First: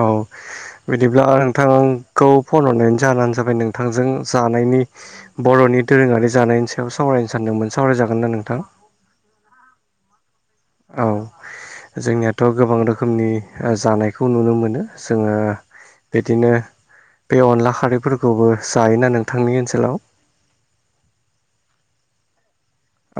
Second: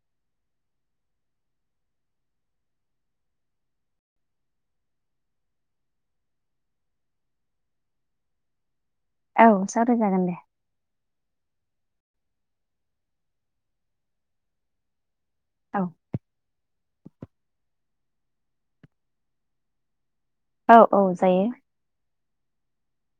औ बिदिब्ला नोंथांखौ फन हरनायनि जाहोनानो जाबाय नोंथांजों जानायनि बर'नि दोरोङारि जानायनि सायाव सावरायनो सानदोंमोन सावरायजागोना नोंथां? औ सावराय जागोन दे। औ जोंनियाथ' गोबां रोखोमनि जानायखौ नुनो मोनो। जोङो औ बिदिनो बे अनला खारैफोरखौबो जायोना नोंथांनि ओनसोलाव औ औ जायो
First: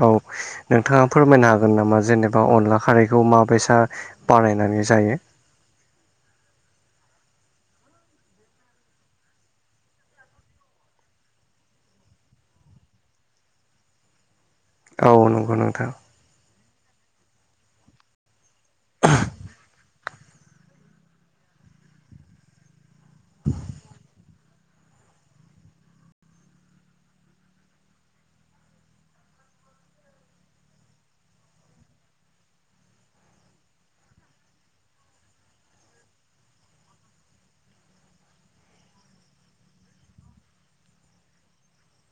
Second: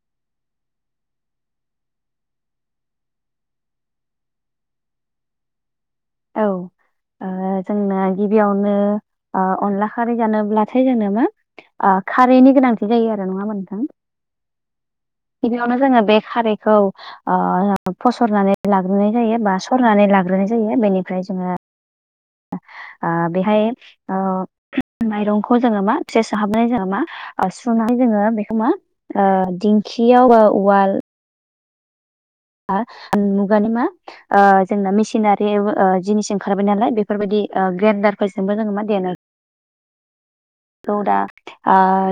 औ नोंथाङा फोरमायनो हागोन नामा जेनेबा अनला खारैखौ माबेसा बानायनानै जायो औ [inaudible] ओ जोंना गिबियावनो ओ अनला खारै जानोब्लाथाय जोनो मा खारैनि गोनांथि जायो आरो नङामोन नोंथां औ नंगौ गिबियावनो नोंथां जोङो बे खारैखौ फसरनानै लाग्रोनाय जायो बा सरनानै लाग हग्रोनाय जायो बेनिफ्राय जोङो बेहाय माइरंखौ जोङो मा फेस हाबनानै जोङो मा आर स्रुनानै जोङो बेखौोमा दिंखियाव बा उवाल आ मुगानि मा जोंना मेसिनारि जिनिस ओंखारबाय नालाय बेफोरबायाददि ग्रेन्दारफोरजोंबो जोङो मा दे द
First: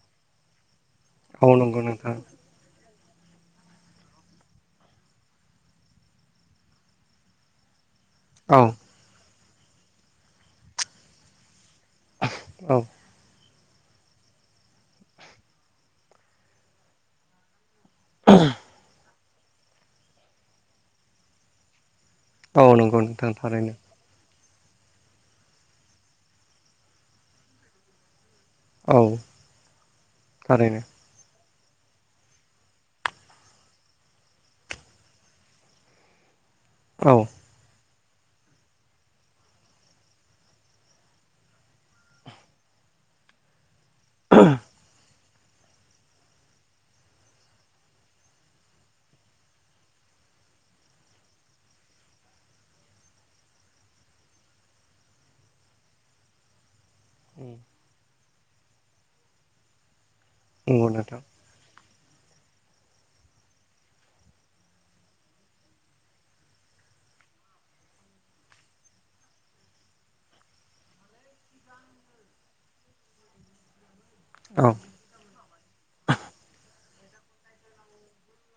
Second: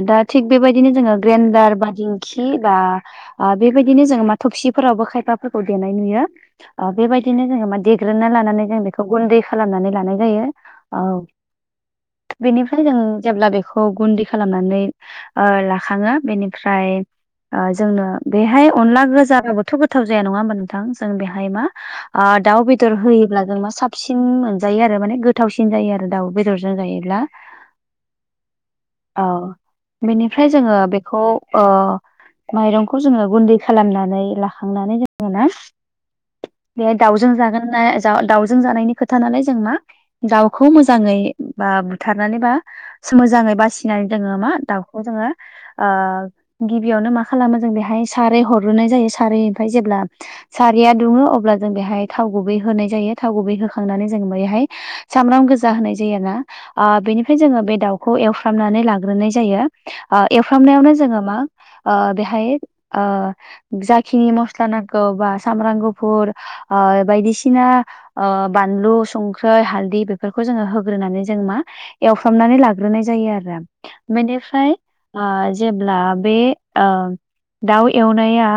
दा थिग बेबायदिनो जोङो औ ग्रेन्डार नंगौ नोंथां बादिंखि बा बेबायदिनो जोङो मा थबसिफोरावबो खायफाफोरखौ देनाय नुयो बेबायदिनो जोङो मा देग्रोनना औ लानानै जों बेखौ गुन्दै खालामनानै लानाय जायो औ औ बेनिफ्राय जों जेब्ला बेखौ गुन्दै खालामनानै लाखाङो बेनिफ्राय जोंनो बेहाय अनला गोजाबाबोथ' गोथाव जाया नङा होमबा नोंथां जों बेहाय मा औ दाउ बेदर नंगौ नोंथां होयोब्ला जों मा थारैनो साफ साबसिन मोनजायो आरो माने गोथावसिन जायो आरो दाउ बेदरजों जायोब्ला औ बेनिफ्राय जोङो थारैनो बे खौ माइरंखौ जोङो गुन्दै खालामनानै लाखांनानै जोङ ना [inaudible] द दाउजों जागोन ना दाउजों जानायनि खोथा नालाय जों मा दाउखौ मोजाङै बा बुथारनानै बा मोजाङै बासिनानै जोङो मा दाउखौ जोङो गिबियावनो मा खालामो जों बेहाय सारै हरग्रोनाय जायो सारैनिफ्राय जेब्ला सारिया दुङो अब्ला जों बेहाय थाव गुबै होनाय जायो थाव गुबै होखांनानै जों बेहाय सामब्राम गोजा होनाय जायो ना बेनि जोङो बे दाउखौ एवफ्रामनानै लाग्रोनाय जायो नंगौ एवफ्रामनायावनो नोंथां जोङो मा बेहाय जाखिनि मस्ला नांगौ बा सामब्राम गुफुर बायदिसिना बानलु संख्र्रि हालदै बेफोरखौ जोङो होग्रोनानै जों मा एवफ्रामनानै लाग ग्रोनाय जायो आरो औ बेनिफ्राय जेब्ला बे दाउ एवनाया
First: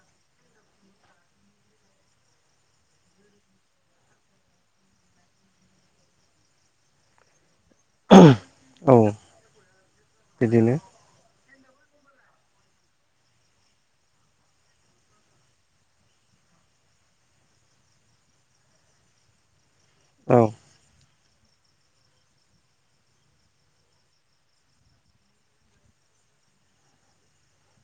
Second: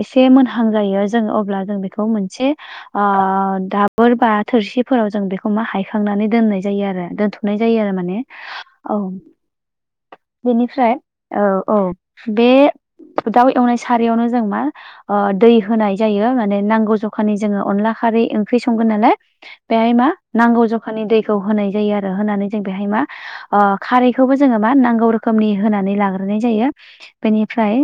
एसे मोनहां जायो जों अब्ला जों बेखौ मोनसे दाबोर बा थोरसिफोराव जों बेखौ मा हायखांनानै दोननाय जायो आरो दोनथ'नाय जायो आरो माने [unintelligible] औ बिदिनो बेनिफ्राय औ औ बे दाउ एवनाय सारयावनो जों मा दै होनाय जायो माने नांगौ जखानि जोङो अनला खारै ओंख्रि संगोन नालाय बेहाय मा औ नांगौ जखानि दैखौ होनाय जायो आरो होनानै जों बेहाय मा खारैखौबो जोङो मा नांगौ रोखोमनि होनानै लाग्रोनाय जायो बेनिफ्राय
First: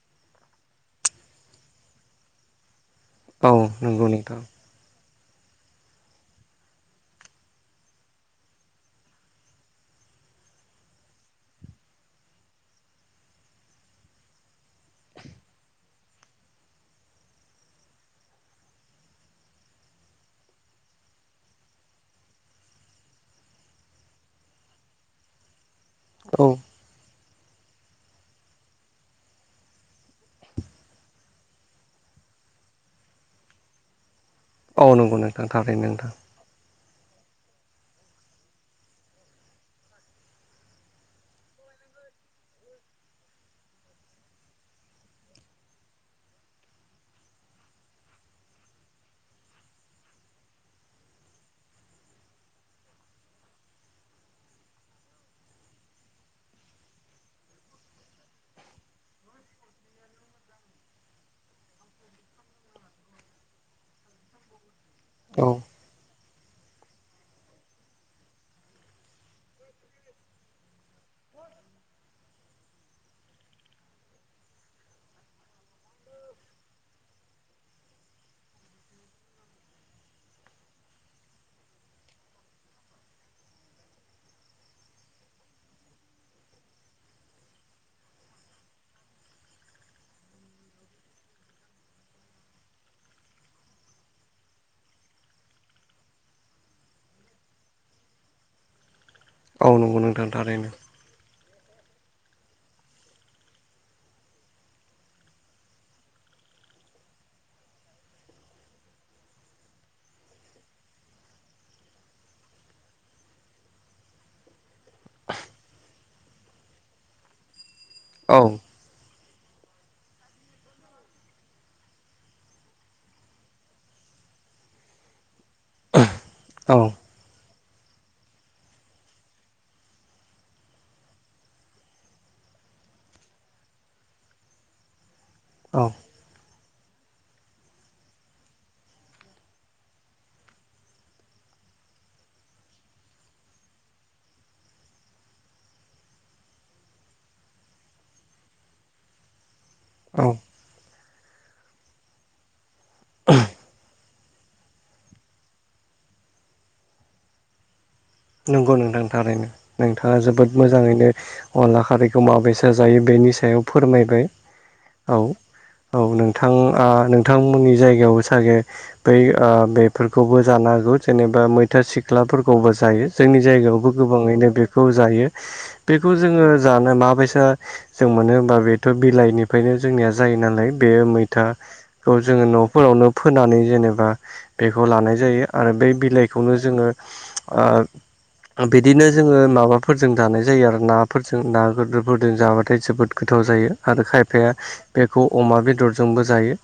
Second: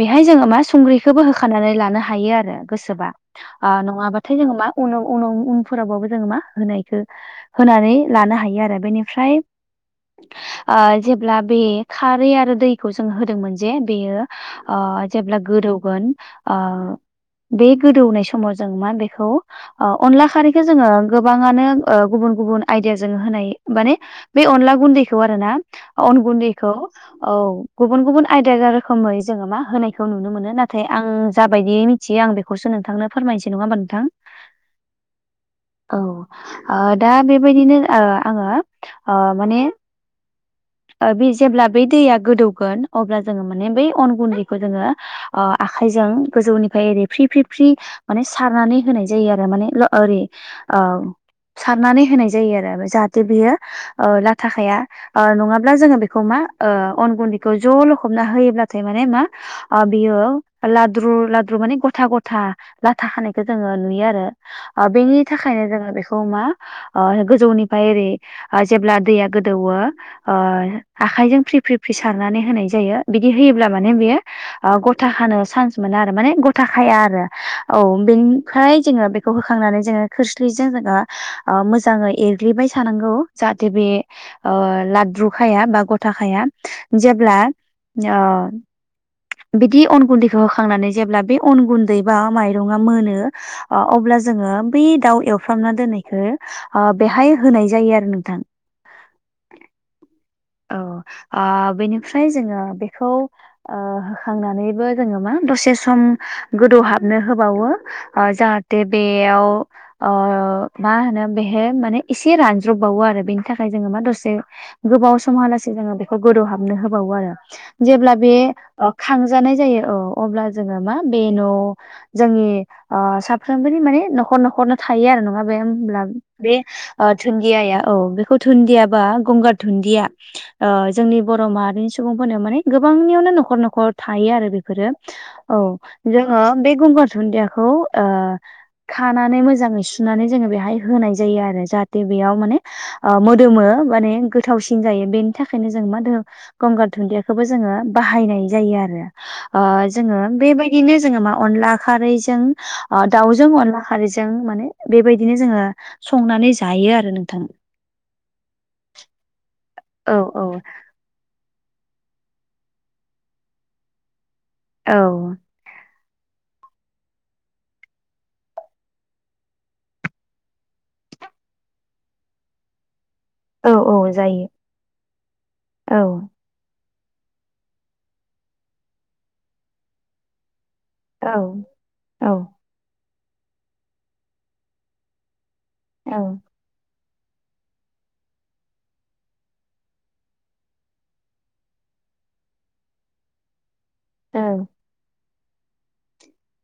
बेहाय जोङो मा संख्रिखौबो होखानानै लानो हायो आरो गोसोबा औ नंगौ नोंथां नङाबाथाय जोङो मा उनाव उनाव उनफोरावाबो जोङो मा होनायखौ होनानै लानो हायो आरो बेनिफ्राय जेब्ला बे खारै आरो दैखौ जों होदोंमोन जे बेयो जेब्ला गोरौगोन बे गोदौनाय समाव जों मा बेखौ अनला खारैखौो जोङो गोबाङानो गुबुन गुबुन आइदिया जोंङो होनाय माने बे अनला गुन्दैखौ आरोना अन औ गुन्दैखौ औ गुबुन गुबुन आयदा रोखोमै जोङो मा होनायखौ नुनो मोनो नाथाय आं जाबायदिथि एसे आं बेखौस नोंथांनो फोरमनोसै नङा होनबा नोंथां औ नंगौ नोंथां थारैनो औ नोंथां दा बेबायदिनो आङो माने बे जेब्ला बै दैया गोदौगोन अब्ला जोङो माने बै अन गुन्दैखौ जोंङो ओ आखाइजों गोजौनिफ्राय एरै फ्रि फ्रि फ्रि माने सारनानै होनाय जायो आरो माने ओरै ओ सारनानै होनाय जायो आरो जाहाथे बेयो ओ लाथाखाया ओ नंङाब्ला जोंङो बेखौ मा ओ अन गुन्दैखौ ज' लखबना होयोब्लाथाय माने मा बियो लाद्रु लाद्रु माने गथा गथा लाथा खानायखौ जोंङो नुयो आरो बेनि औ थाखायनो जोंङो बेखौ मा ओ गोजौनिफ्राय ओरै जेब्ला दैया गोदौवो ओ आखाइजों फ्रि फ्रि फ्रि सारनानै होनाय जायो बिदि होयोब्ला माने बेयो ओ गथा खानो चान्स मोना आरो माने गथ खाया आरो औ बेनिफ्राय जोंङो बे खौ होखांनानै जोंङो खोरस्लिजों जोङो मोजाङै एरग्लिबाय थानांगौ जाहाथे बे ओ लाद्रुखाया बा गथाखाया जेब्ला ओ बिदि अन गुन्दैखौ होखांनानै जेब्ला बे अन गुन्दै बा माइरंङा मोनो अब्ला जोंङो बै दाउ एवफ्रामना दोननायखौ ओ बेहाय होनाय जायो आरो नोंथां औ नंगौ नोंथां थारैनो औ ओ बेनिफ्राय जोंङो बेखौ ओ होखांनानैबो जोंङो मा दसे सम गोदौहाबनो होबावो जाहाथे बेयाव ओ मा होनो बेहाय माने एसे रानज्रबावो आरो बेनि थाखाय जोंङो मा दसे गोबाव समहालासे जोंङो बेखौ गोदौ हाबनो होबावो आरो जेब्ला बे औ अ खांजानाय जायो औ अब्ला जोंङो मा बे न' जोंनि ओ साफ्रोमबोनि माने न'खर न'खरनो थायो आरो नङा बे होमब्ला बे औ दुन्दियाया औ बेखौ दुन्दियाबा गंगार धुनन्दिया ओ जोंनि बर' माहारिनि सुबुंफोरनो माने गोबांनियावनो न'खर न'खर थायो आरो बेफोरो [inaudible] औ जोंङो बे गुंगार दुन्दियाखौ ओ खानानै मोजाङै सुनानै जोङो बेहाय होनाय जायो आरो जाहाथे बेयाव माने मोदोमो माने गोथावसिन जायो बेनि थाखायनो जों मा गंगार दुुनदियाखौबो जोंङो बाहायनाय जायो आरो ओ जोंङो औ बेबायदिनो जोंङो मा अनला खारैजों दाउजों अनला खारैजों माने बेबायदिनो जोंङो संनानै जायो आरो नोंथां नंगौ नोंथां थारैनो औ नोंथांङा औ जोबोद मोजांङैनो अनला खारैखौ माबेसा जायो बेनि सायाव फोरमायबाय औ औ नोंथां ओ नोंथांमोननि जायगायावबो सागे बै ओ बेफोरखौबो जानो हागौ जेनेबा मैथा सिख्लाफोरखौबो जायो। जोंनि औ जायगायावबो औ गोबाङैनो जायो बेखौ जायो औ बेखौ जोंङो जानो माबायसा जों मोनो होमबा बेथ' बिलाइनिफ्रायनो जोंनिया जायो नालाय बे औ मैथाखौ औ जोंङो न'फोरावनो फोनानै जेनेबा बेखौ लानाय जायो। आरो बे औ बिलाइखौनो जोंङो ओ बिदिनो जोङो माबाफोरजों जानाय जायो आरो नाफोरजों ना गोरदोरफोरजों जाबाथाय जोबोद गोथाव जायो। आरो खायफाया औ बेखौ अमा बेदरजोंबो जायो।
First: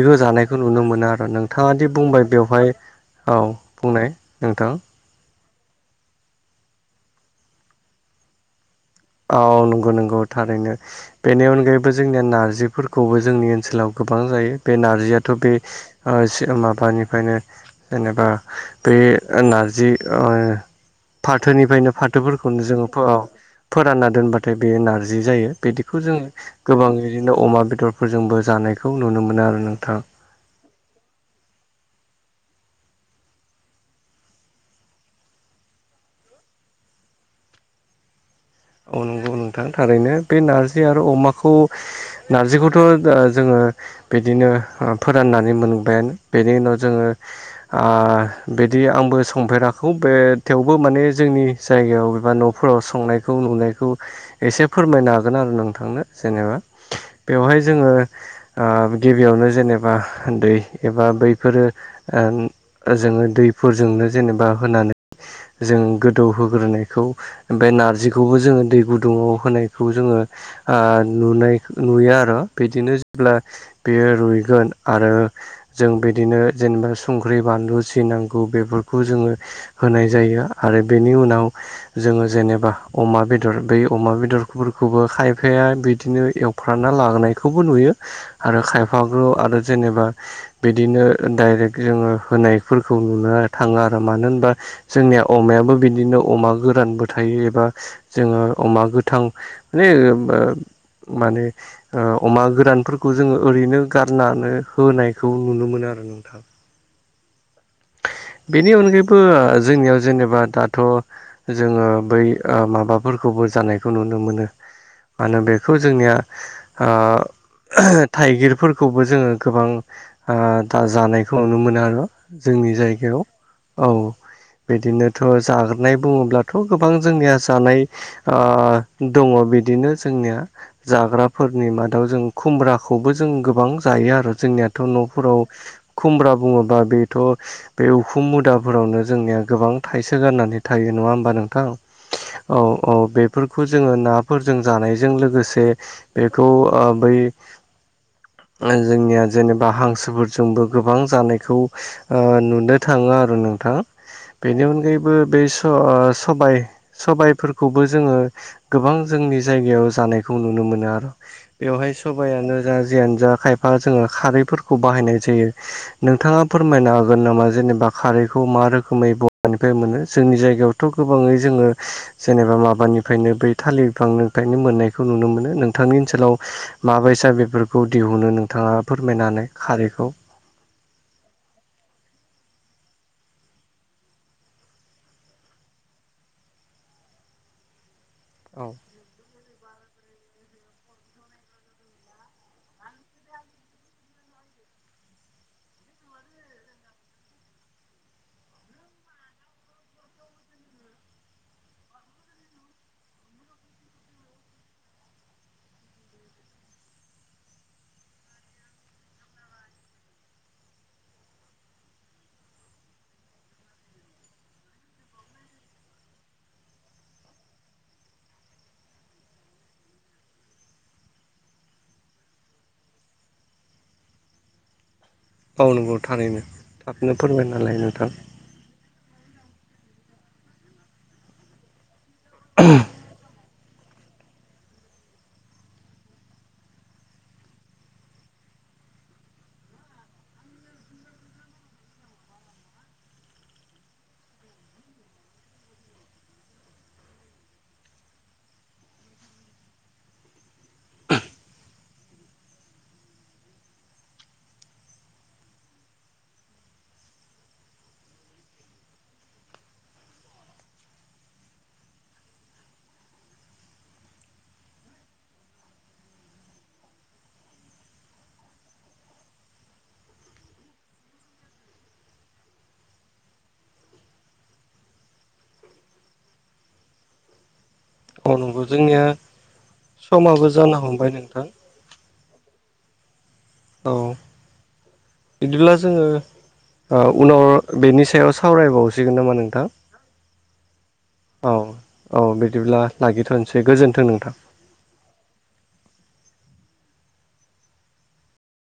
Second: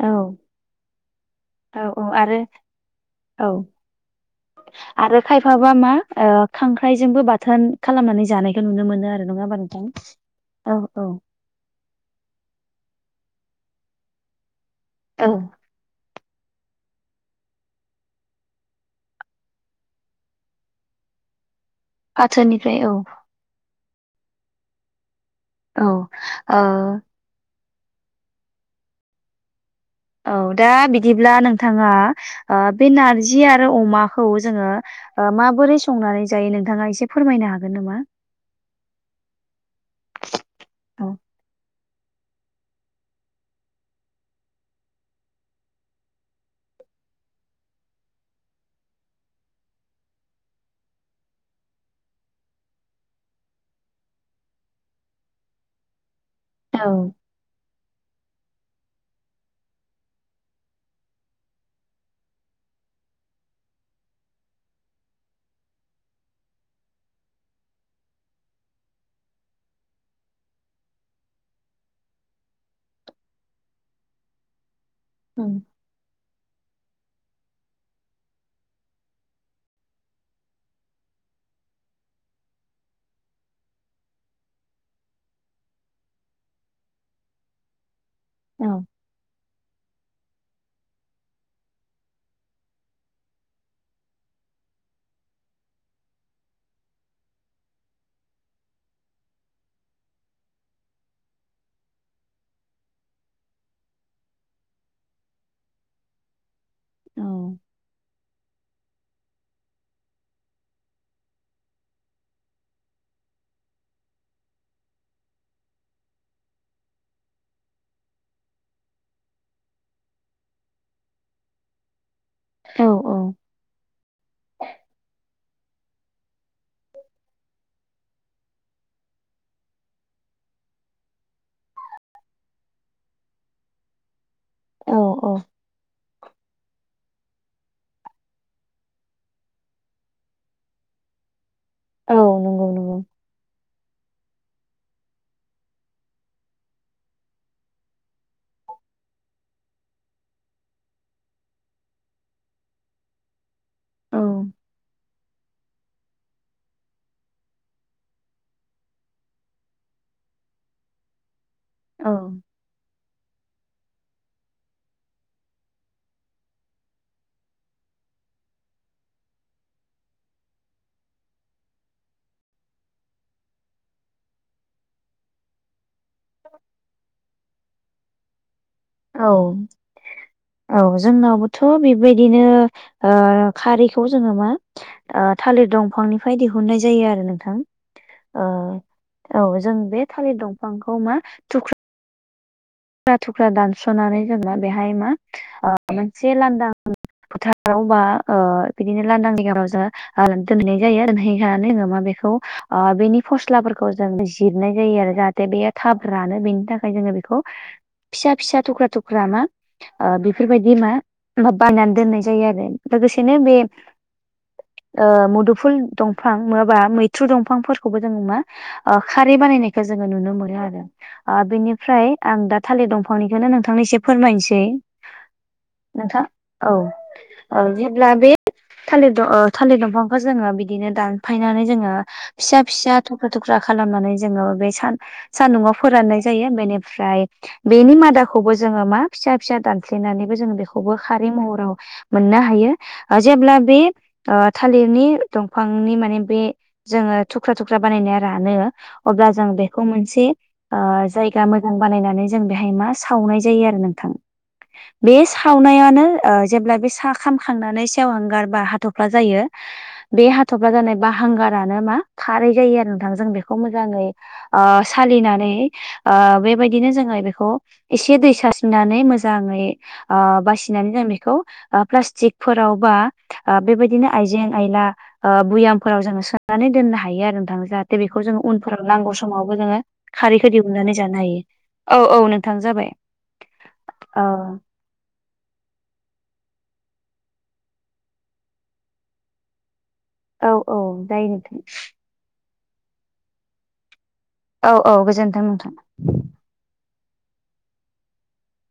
औ जानायखौ नुनो मोनो आरो नोंथाङा दि औ बुंबाय आरो बेवहाय औ बुंनाय नोंथां आरो खायफाबा मा ओ खांख्राइजोंबो बाथोन खालामनानै जानायखौ नुनो मोनो आरो नङा औ होमबा नोंथां? नंगौ नंगौ थारैनो औ औ बेनि अनगायै जोंनिया नारजिफोरखौबो जोंनि ओनसोलाव गोबां जायो बे औ नारजियाथ' बे ओ माबानिफ्रायनो जेनेबा बे नारजि ओ फाथोनिफ्रायनो फाथोफोरखौनो फाथोनिफ्राय औ जोंङो फोरानना दोनबाथाय बेयो नारजि जायो औ बिदिखौ जोंङो ओ गोबां बिदिनो अमा बेदरफोरजोंबो जानायखौ नुनो मोनो आरो नोंथां। औ दा बिदिब्ला नोंथाङा ओ बे नारजि आरो अमाखौ जोङो माबोरै संनानै जायो नोंथाङा एसे फोरमायनो हागोन नामा? औ नंगौ नोंथां थारैनो बे नारजि आरो औ अमाखौ नारजिखौथ' द जोङो बिदिनो ओ फोराननानै मोनबायानो। बेनि उनाव जोङो आ बिदि आंबो संफेराखौ बे थेवबो माने जोंनि जायगायाव एबा न'फोराव संनाय खौ नुनायखौ एसे फोरमायनो हागोन आरो नोंथांनो जेनेबा। औ। बेवहाय जोङो ओ गिबियावनो जेनेबा दै एबा बैफोरो ओं ओजोङो दैफोरजोंनो जेनेबा होनानै जों गोदौहोग्रोनायखौ ओमफाय नारजिखौबो जोङो दै गुदुङाव होनायखौ जोङो आ नुनै नुयो आरो। बिदिनो जेब्ला बेयो रुइगोन आरो उम जों बिदिनो जेनेबा संख्रि बानलु सि नांगौ बेफोरखौ जोङो होनाय जायो आरो बेनि उनाव जोङो जेनेबा अमा बेदर बै अमा बेदरफोरखौबो खायफाया बिदिनो एव फ्राना लागोनायखौबो नुयो आरो औ खायफागो आरो जेनेबा बिदिनो डाइरेक्ट जोङो होनायफोरखौ नुनो थाङो आरो मानो होनबा जोंनिया अमायाबो बिदिनो अमा गोरानबो थायो एबा जोङो अमा गोथां [unintelligible] माने ओ अमा गोरानफोरखौ जोङो ओरैनो गारनानै होनायखौ नुनो मोनो आरो नों थां। औ। बेनि अनगायैबो जोंनियाव जेनेबा दाथ' जोङो बै ओ माबाफोरखौबो जानायखौ नुनो मोनो। मानो बेखौ जोंनिया ओ थाइगिरफोरखौबो जोङो गोबां आ दा जानायखौ नुनो मोनो आरो। जोंनि औ जायगायाव औ। बिदिनोथ' जाग्रोनाय बुङोब्लाथ' गोबां जोंनिया जानाय ओ दङ' बिदिनो जोंनिया। जाग्राफोरनि मादाव जों खुमब्राखौबो जों गोबां जायो आरो। जोंनियाथ' औ औ न'फोराव खुमब्रा बुङोबा बेथ' बे उखुम मुदाफोरावनो जोंनिया गोबां थाइसे गारनानै थायो नङा होमबा नोंथां? औ नंगौ औ नंगौ बेफोरखौ जोङो ना फोरजों जानायजों लोगोसे बेखौ ओ बै ओ जोंनिया जेनेबा हांसोफोरजोंबो गोबां जानायखौ ओ नुनो थाङो आरो नोंथां। औ बेनि अनगायैबो बे स ओ सबाय सबायफोरखौबो जोङो गोबां जोंनि जायगायाव जानायखौ नुनो मोनो आरो। बेवहाय औ सबायानो जा जियानो जा खायफा जोङो खारैफोरखौ बाहायनाय जायो। नोंथाङा फोरमायनो हागोन नामा जेनेबा खारैखौ मा रोखोमै ब हानिफाय मोनो। जोंनि जायगायावथ' गोबाङै जोङो जेनेबा माबानिफ्रायनो बै थालिर बिफांनिफ्रायनो मोननायखौ नुनो मोनो। नों थांनि ओनसोलाव माबायसा बेफोरखौ दिहुनो नोंथाङा फोरमायनानै औ खारैखौ? औ जोंनावबोथ' बेबायदिनो ओ खारैखौ जोङो मा ओ थालिर दंफांनिफ्राय दिहुननाय जायो आरो नोंथां। ओ औ। औ जों बे थालिर दंफांखौ मा थुख्रा थुख्रा थुख्रा दानस'नानै जेनबा बेहाय मा ओ मोनसे लान्दां फोथाराव बा ओ बिदिनो लांन्दां देगारावजा ओ दोनहैनाय जायो दोनहैखांनानै जोंङो मा बेखौ ओ बेनि फस्लाफोरखौ जों जिरनाय जायो आरो जाहाथे बिदैया थाब रानो बेनि थाखाय जोंङो बेखौ फिसा फिसा थख्रा थख्रा मा ओ बेफोरबायदि मा मा बानायनानै दोननाय जायो आरो। लोगोसेनो बे ओ मुदुफुल दंफां नंङाबा मैथ्रु दंफांफोरखौबो जोंङो मा ओ खारै बानायनायखौ जोंङो नुनो मोनो आरो ओ बिनिफ्राय आं दा थालिर दंफांनिखोनो नोंथांनो एसे फोरमायनोसै। औ नंगौ नोंथां थारैनो औ थाबनो औ फोरमायनालाय नोंथां जेब्ला बे थालिर द अ थालिर दंफांखौ जोंङो बिदिनो दानफायनानै जोंङो फिसा फिसा थुख्रा थुख्रा खालामनानै जोंङो बे सान सानदुंआव फोराननाय जायो। बेनि फ्राइत बेनि मादाखौबो जोंङो मा फिसा फिसा दानफ्लेनानैबो जों बेखौबो खारैमहराव मोननो हायो ओ जेब्ला बे ओ थालिरनि दंफांनि माने बे जोंङो थुख्रा थुख्रा बानायनाया रानो अब्ला जों बेखौ मोनसे ओ जायगा मो बानायनानै जों बेहाय मा सावनाय जायो आरो नोंथां। बे सावनायानो ओ जेब्ला बे सा खामखांनानै सेवहांगार बा हाथ'फ्ला जायो। बे हाथ'फ्ला जानाय बा हांगारानो मा खारै जायो आरो नोंथां। जों बेखौ मोजांङै ओ सालिनानै ओ बे बायदिनो जोंङो बेखौ एसे दै सास्रिनानै मोजांङै ओ बासिनानै जों बेखौ ओ प्लास्टिकफोराव बा ओ बेबायदिनो आइजें आयला ओ भुयामफोराव जोंङो सोनानै दोननो हायो आरो नोंथां जाहाथे दि बेखौ औ जोंङो नंगौ उनफोराव जोंनिया नांगौ समावबो जोंङो समाबो खारैखौ दिहुननानै हमबाय जानो हायो। नोंथां औ औ नोंथां जाबाय। औ बिदिब्ला जोंङो ओ उनाव बेनि सायाव सावरायबावसिगोन नामा नोंथां? औ औ जायो औ नोथां। औ बिदिब्ला लाखिथ'नोसै गोजोन्थों नोंथां। औ औ गोजोन्थों नोंथां।